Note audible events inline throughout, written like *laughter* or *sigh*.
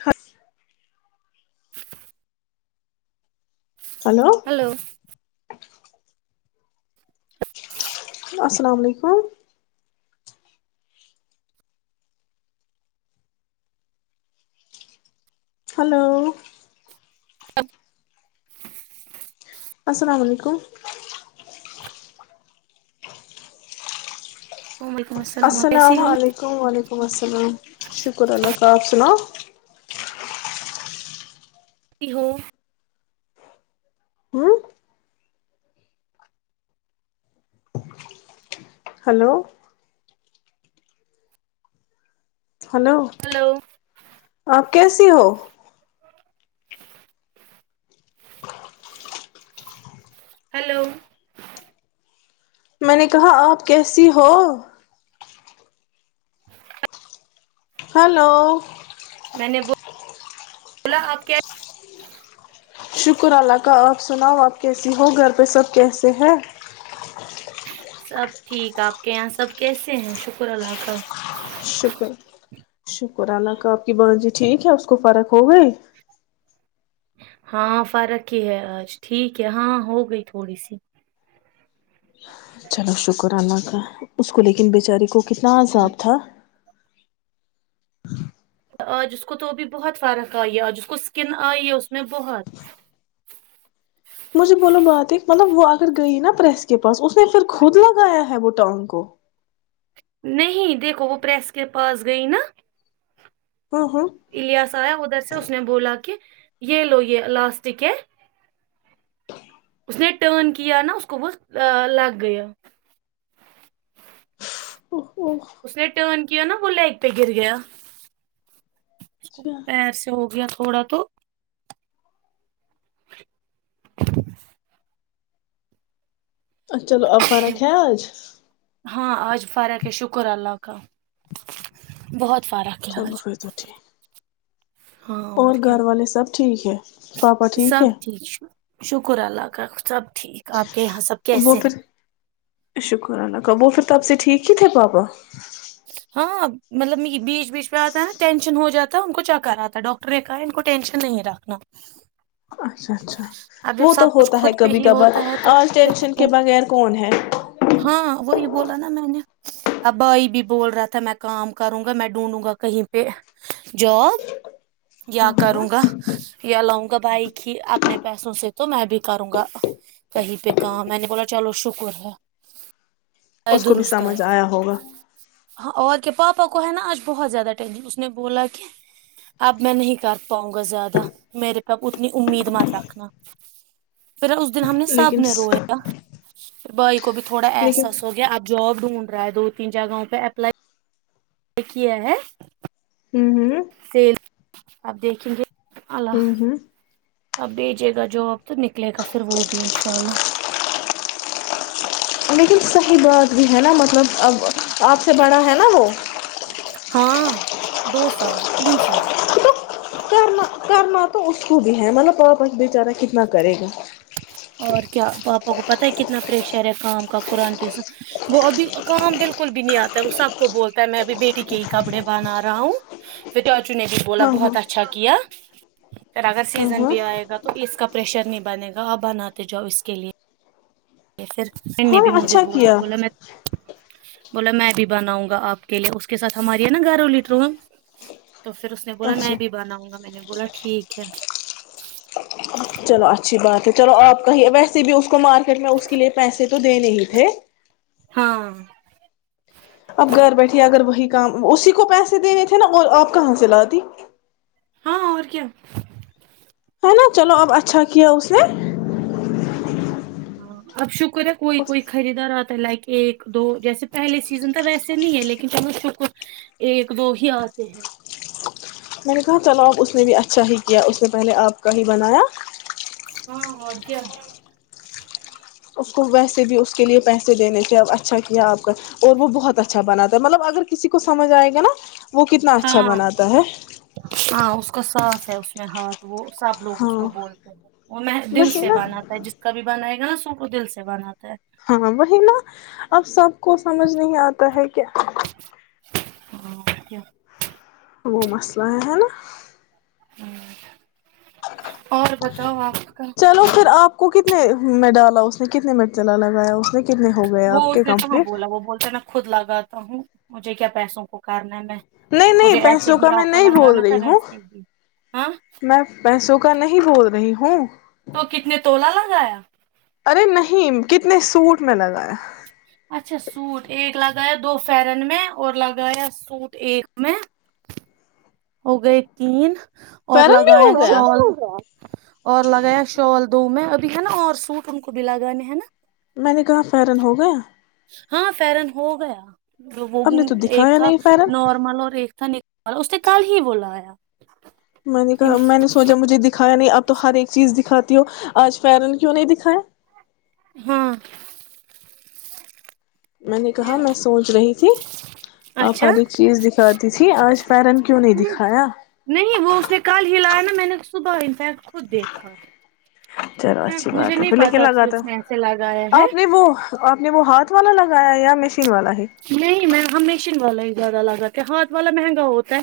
خس ہلو اس سلام وعلیکم ہلو السلام علیکم وعلیکم آپ السلام کیسی ہو علیکم و علیکم السلام شکر اللہ تالی آپ سناؤ ہو ہ ہلو ہلو ہلو آپ کیسیے ہو ہلو میں نے کہا آپ کیسی ہو *unintelligible* ہلو میں نے بولا آپ کیا شکر اللہ کا آپ سناؤ آپ کیسی ہو گھر پہ سب کیسے ہیں سب ٹھیک آپ کے یہاں سب کیسے ہیں شکر اللہ کا شکر شکر اللہ کا آپ کی بضی ٹھیک ہے اس کو فرق ہو گئی ہاں فرق ہی ہے آج ٹھیک ہے ہاں ہو گئی تھوڑی سی چلو شکر اللہ کا اس کو لیکن بیچاری کو کتنا ہوں، عذاب تھا آج اس کو تو ا بھی بہت فرق آئی ہے آج اس کو اسکن آئی ہے اس میں بہت مجھے بولو بات ہے مطلب وہ اگر گئی نا پریس کے پاس اس نے پھر خود لگایا ہے وہ ٹانگ کو نہیں دیکھو وہ پریس کے پاس گئی نا ہاں ہاں الیاس آیا ادھر سے اس نے بولا کہ یہ لو یہ لاسٹ کی اس نے ٹرن کیا نا اس کو بت لگ گیا اس نے ٹرن کی نا بوللا ایک پ گیر گیا اس کو پیر سے ہو گیا تھوڑا تو اچھا چلو ابا ر خیاج ہاں آج فرق ہے شکر اللہ کا بہت فرق ہے چلو آج پھر تو ٹھیک ہاں اور کیا گھر والے سب ٹھیک ہے پاپا ٹھیک ہے شکر اللہ کاف صب وہ پھر شکر اللہ کا وہ پھر تب سے ٹھیک ہی تھے پاپا ہاں مطلب بیچ بیچ پہ آتا ہے نا ٹینشن ہو جاتا ہے ان کو چکر آتا ہے ڈاکٹر نے کہا ان کو ٹینشن نہیں رکھنا اچھا اچھا اب جب وہ تو سب کچھ ہوتا ہے خود پہ کبھی ہی کبھار ہوتا ہے تو آج پھر ٹینشن کے خود بغیر کون ہے ہاں وہی بولا نا میں نے ابائی بھی بول رہا تھا میں کام کروں گا میں ڈھونڈوں گا کہیں پہ جاب یا کروں گا یا لاؤں گا بائک ہی اپنے پیسوں سے تو میں بھی کروں گا کہیں پہ کام میں نے بولا چلو شکر ہے اس کو بھی درست ہے سمجھ آیا ہوگا ہاں اور کیا پاپا کو ہے نا آج بہت زیادہ ٹشن اس نے بولا کہ اب میں نہیں کر پاؤں گا زیادہ میرے پ اتنی امید مت رکھنا پھر اس دن ہم نے سب لیکن نے رویا بھائی کو بھی تھوڑا لیکن احساس ہو گیا اب جاب ڈھونڈ رہا ہے دو تین جہوں پہ پل یہ کیا ہے ہوں ہوں آپ دیکھیں گے ہوں ہوں آپ بھیجیے گا جو آپ تو نکلے گا پھر وہ بھی انشاء اللہ *inaudible* لیکن صحیح بات بھی ہے نا مطلب اب آپ سے بڑا ہے نا وہ ہاں دو سال تین سال تو کرنا کرنا تو اس کو بھی ہے مطلب پاپ بیےچارا کتنا کرے گا اور کیا پاپا کو پتا ہے کتنا پریشر ہے کام کا قرآن کے وہ ابھی کام بالکل بھی نہیں آتا وہ سب کو بولتا ہے میں ابھی بیٹی کے ہی کپڑے بنا رہا ہوں نے بھی بولا ہاں ہاں بہت اچھا کیا پھر اگر ہاں سیزن ہاں بھی آئے گا تو اس کا پریشر نہیں بنے گا تو آپ بناتے جاؤ اس کے لیے پھر میں نے ہاں بھی مجھے اچھا بولا کیا بولا میں بولا میں بھی بناؤں گا آپ کے لیے اس کے ساتھ ہماری ہے نا گارو لیٹرو ہے تو پھر اس نے بولا اچھا میں بھی بناؤں گا میں نے بولا ٹھیک ہے چلو اچھی بات ہے چلو آپ کا ہی ویسے بھی اس مارکیٹ میں اس کے لیے پیسے تو دے نہیں تھے ہاں اپ گھر بیٹھیے اگر وہی کام اسی کو پیسے دینے تھے نا اور آپ کہاں سے ل دی ہاں اور کیا ہے نا چلو اب اچھا کیا اس نے ہاں اب شکر *inaudible* کوا کوئی کوئی میں خریداراتے لائ کے ایک دو جیسے پہلے سیزن تو ویسے نہیں ہے لیکن جب اس *inaudible* ایک دو ہی آتے ہیں میں نے کہا چلو آپ اس نے بھی اچھا ہی کیا اس نے پہلے آپ کا ہی بنایا ہاں ہ کیاا اس کو ویسے بھی اس کے لیے پیسے دینے تھے اچھا کیا آپ کا اور وہ بہت اچھا بناتا ہے مطلب اگر کسی کو سمجھ آئے گا نا وہ کتنا ہاں اچھا بناتا ہے ساس آیا اس م میں ہاتھ وہ س آب لوگ اس ہاں کو بولتے ہیں وہ دل وہی سے نا بناتا ہے جس کا بھی بنا ہے ن سو کو دل سے بناتا ہے ہاں وہی نا اب سب کو سمجھ نہیں آتا ہے کیا ہ ا کیا *inaudible* وہ مسئلہ ہے ہے نا ہ اور بتاؤ آپ کا چلو پھر آپ کو کتنا کتنے میں ڈالا اس نے کتنے مرچلا لگایا اس نے کتنے ہو گئے وہ آپ اس کے نے کہاں کمپلیٹ بولا وہ بولتا ہے میں خود لگاتا ہوں مجھے کیا پیسوں کو کرنا ہے میں نہیں مجھے نہیں ایسے پیسوں بھی کا میں آپ کو نہیں بول لگانا تھا رہی ہوں ویسے بھی ہاں میں پیسوں کا نہیں بول رہی ہوں ہےاں تو کتنے تولا لگایا ارے نہیں کتنے سوٹ میں لگایا اچھا سوٹ ایک لگایا دو فرن میں اور لگایا سوٹ ایک میں ہو گئے تین اور پیرن بھی لگایا ہو گیا شال اور لگایا شال دو میں نا اور سٹ ان کو بھی لگانے ہے نا میں نے کہاں فرن ہو گیا ہاں فرن ہو گیا وہ اب نے تو ایک دکھایا تھا نہیں فیرن نارمل اور ایک تھا ن اور اس نے کل ہی بولا آیا میں نے کہا میں نے سوچا مجھے دکھایا نہیں اب تو ہر ایک چیز دکھاتی ہو آج فرن کیوں نہیں دکھائےائے ہاں میں نے کہا میں سوچ رہی تھی آپ ہر ایک چیز دکھاتی تھی آج فیرن کیوں نہیں ہ دکھایا نہیں وہ اس نے کل ہی لایا نا میں نے صبح انفیکٹ خود دیکھا چلو اچھی مجھے بات ہے نہیں پہلے کیا پتا کہ لگاتا ہوں اس نے ایسے لگایا ہے آپ نے وہ آپ نے وہ ہاتھ وال نے لگایا یا میں نہیں میں ہمیشہ ب زیادہ لگاتے ہاتھ والا مہنگا ہوتا ہے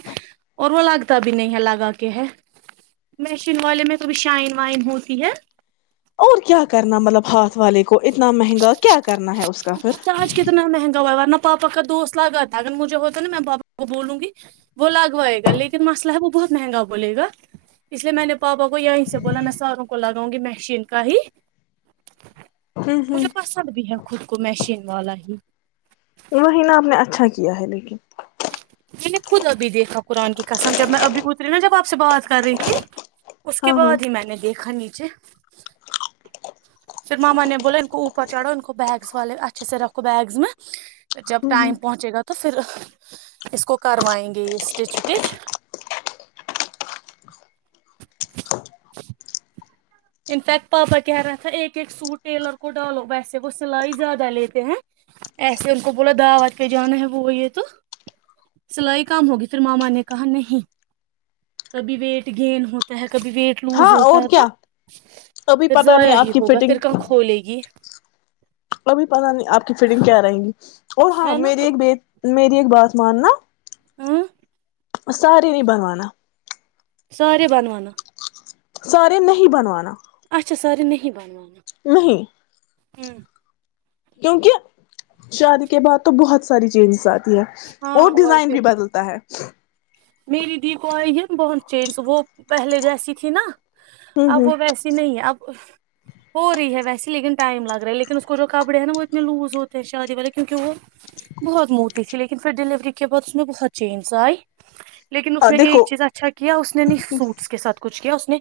اور وہ لگتا بھی نہیں ہے لگا کے ہے مشین والے میں کبھی شائن وائن ہوتی ہے اور کیا کرنا مطلب ہاتھ والے کو اتنا مہنگا کیا کرنا ہے اس کا پھر آج کتنا مہنگا ہوا ہے ورنہ پاپا کا دو لگاجھتا ناپا بولوں گی گان مسئلہ بہت مہنگا بولے گاے میں پاپا کو یہ سے بو س لگاؤں گی م ہی ہ ہ مجھے پسند بھی ہے خود کو مشین والا ہی وہ نا آپ نے اچھا کیا ہے لیکن میں نے خود ابھی دیکھا قرآن کی قسم جب میں ابھی اتری نا جب آپ سے بات کر رہی تھی اس کے ہاں ہاں بعد ہی میں نے دیکھا نیچے پھر ماما نے بولا ان کو اوپر چڑھو ان کو بیگس والے اچھے سے رکھو بیگس میں جب ہ ہ ٹائم پہنچے گا تو پھر کیسکو کرواینگے *unintelligible* انفیکٹ پاپا کہ رہا تھا ایک ایک سوٹ ٹیلر کو ڈالو ویسے وہ سلائی زیادہ لیتے ہیں ایسے ان کو بولا دعوت کے جانا ہے وہ یہ تو سلائی کم ہوگی پھر ماما نے کہا نہیں کبھی ویٹ گین ہوتا ہے کبھی ویٹ لوس ہوتا ہے کبھی پھر پتا نہیں ضائع آپ ہی کی ہوگا فٹنگ پھر کہاں کھولے گی کبھی پتا نہیں آپ کی فٹنگ کیا رہیں گی اور ہاں ہے نا میری تو ایک ب میری ایک بات ماننا ہاں سارے نہیں بنوانا ساری بننا سارے نہیں بنوا اچ ساری ن نہیں بنان نہیں ہوں کیونکہ شادی کے بعد تو بہت ساری چینزز آتی ہاں اور ڈیزائن کیا بھی بدلتا ہے میری دی کو آئی بت چینج وہ پہلے جیسی تھی نا ہ اب وہ ویسی نہیں ہے اب ہو رہی ہے ویسے لیکن ٹائم لگ رہا ہے لیکن اس کو جو کپڑے ہیں نا وہ اتنے لوز ہوتے ہیں شادی والے کیونکہ وہ بہت موت تھی لیکن پھر ڈلیوری کے بعد اس میں بہت چینج آئی لیکن اس ہ نے دیکھو ایک چیز اچھا کیا اس نے نہیں سوٹس کے ساتھ کچھ کیا نے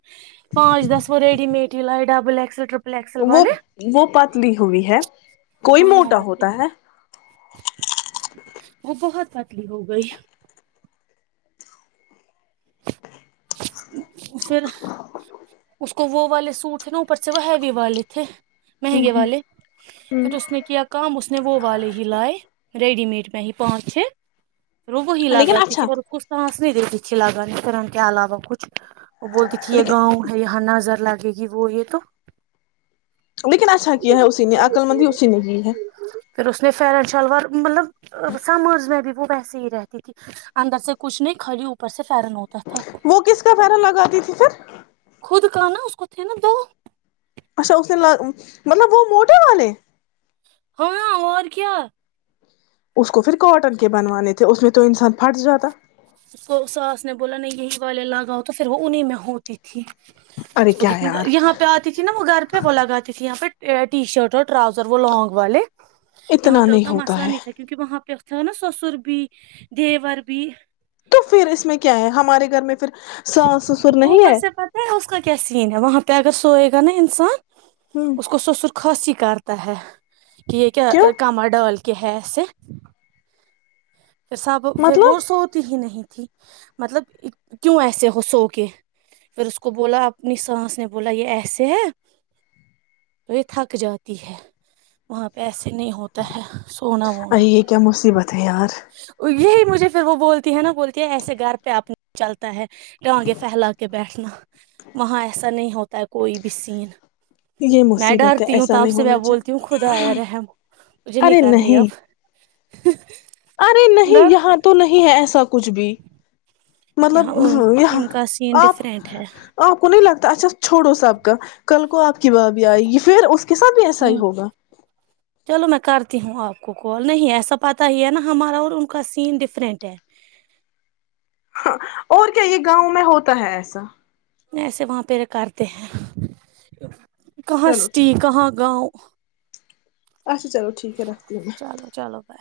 پانچ دس ریڈی میڈ ہی لاے وہ دبل اکس ال ٹرپل ایکسل وہ والے وہ پتلی ہوئی ہے کوئی ہاں موٹا اور کیا ہوتا ہے وہ بہت پتلی ہو گئی پھر اس کو وہ والے سوٹ تھے نا اوپر سے وہ ہیوی والے تھے مہنگے والے پھر اس نے کیا کام اس اس میں وہ والے ہی لائے ریڈی میڈ میں ہی پانچ چھے لوگو ہی لیکن لگا تی اچھا تھی وہ اس کو سانس نہیں دیتی *unintelligible* اس کے علاوہ کچھ وہ بولتی تھی یہ لیکن گاؤں ہیں یہاں نظر لگتی کیونکہ وہ یہ تو لیکن اچھا کیا ہے اسی نے عکل مندی اسی نے کی ہے پھر اس نے فیرن شلوار مطلب سمرض میں بھی وہ ویسے ہی رہتی تھی اندر سے کچھ نہیں خا لی اوپر سے فیرن ہوتا تھا وہ کس کا فیرن لگاتی تھی پھر خود کا نا اس کو تھے نا دو اچھا اس نے مطلب وہ موٹر والے ہاں اور کیا اس کو پھر کاٹن کے بنوانے تھے اس میں تو انسان پھٹ جاتا اس کو ساس نے بولا نہیں یہی والے لاگاؤ تو پھر وہ انہیں میں ہوتی تھی ارے اس کیا کتنی یار یہاں پہ آتی تھی نا وہ گھر پہ وہ لگاتی تھی یہاں پہ ٹی شرٹ اور ٹراؤزر وہ لانگ والے یہاں پہ نہیں اتنا ہوتا مسئلہ ہے نہیں تھا کیونکہ وہاں پہ جو ہے نا سسر بھی دیار بھی تو پھر اس میں کیا ہے ہمارے گھر میں پھر ساس سسر نہیں اوپر سے پت ہے اس کا کیا سین ہے وہاں پہ اگر سوئی گ نا انسان ہ اس کو سسرخاستی کر تا ہے کہ یہ کیا کیوں کمر ڈال کہ ہےر آس پھر سب پھر وہ مطلب سوتی ہی نہیں مطلب کیوں ایسے ہو سو کے پھر اس کو بولا اپنی سانس نے بولا یہ ایسے ہے تو یہ تھک جاتی ہے وہاں پہ ایسے نہیں ہوتا ہے سونا وونا ارے یہ کیا مصیبت ہے یار یہی مجھے پھر وہ بولتی ہے نا بولتی ہے ایسے گھر پہ اپ چلتا ہے ڈانگے پھیلا کے بیٹھنا وہاں ایسا نہیں ہوتا ہے کوئی بھی سین یہ میں مصیبت ہے ڈرتی ہوں ت ایسا آپ نہیں سے میں ہونا چاہیے بولتی ہوں خدایا رحم مجھے نہیں کرنی اب ارے نہیں ڈر یہاں تو نہیں ہے ایسا کچھ بھی مطلب یہاں ان یہاں ان کا سین آپ ڈفرینٹ ہے آپ کو نہیں لگتا اچھا چھوڑو سبقہ ک کو آپ کی ب بھی آئی یہ پھر اس کے ساتھ بھی ایسا ہی ہوں ہوگا چلو میں کرتی ہوں آپ کو کوال نہیں ایسا پتہ ہی ہے نا ہمارا اور ان کا سین ڈفرنٹ ہے اور کیا یہ گاؤں میں ہوتا ہے ایسا ایسے وہاں پہ رکارتے ہیں کہاں چلو ٹھیک اسٹی کہاں گاؤں اچھا چلو ٹھیک ہے رکھ دی د ہوں میں چلو چلو بائے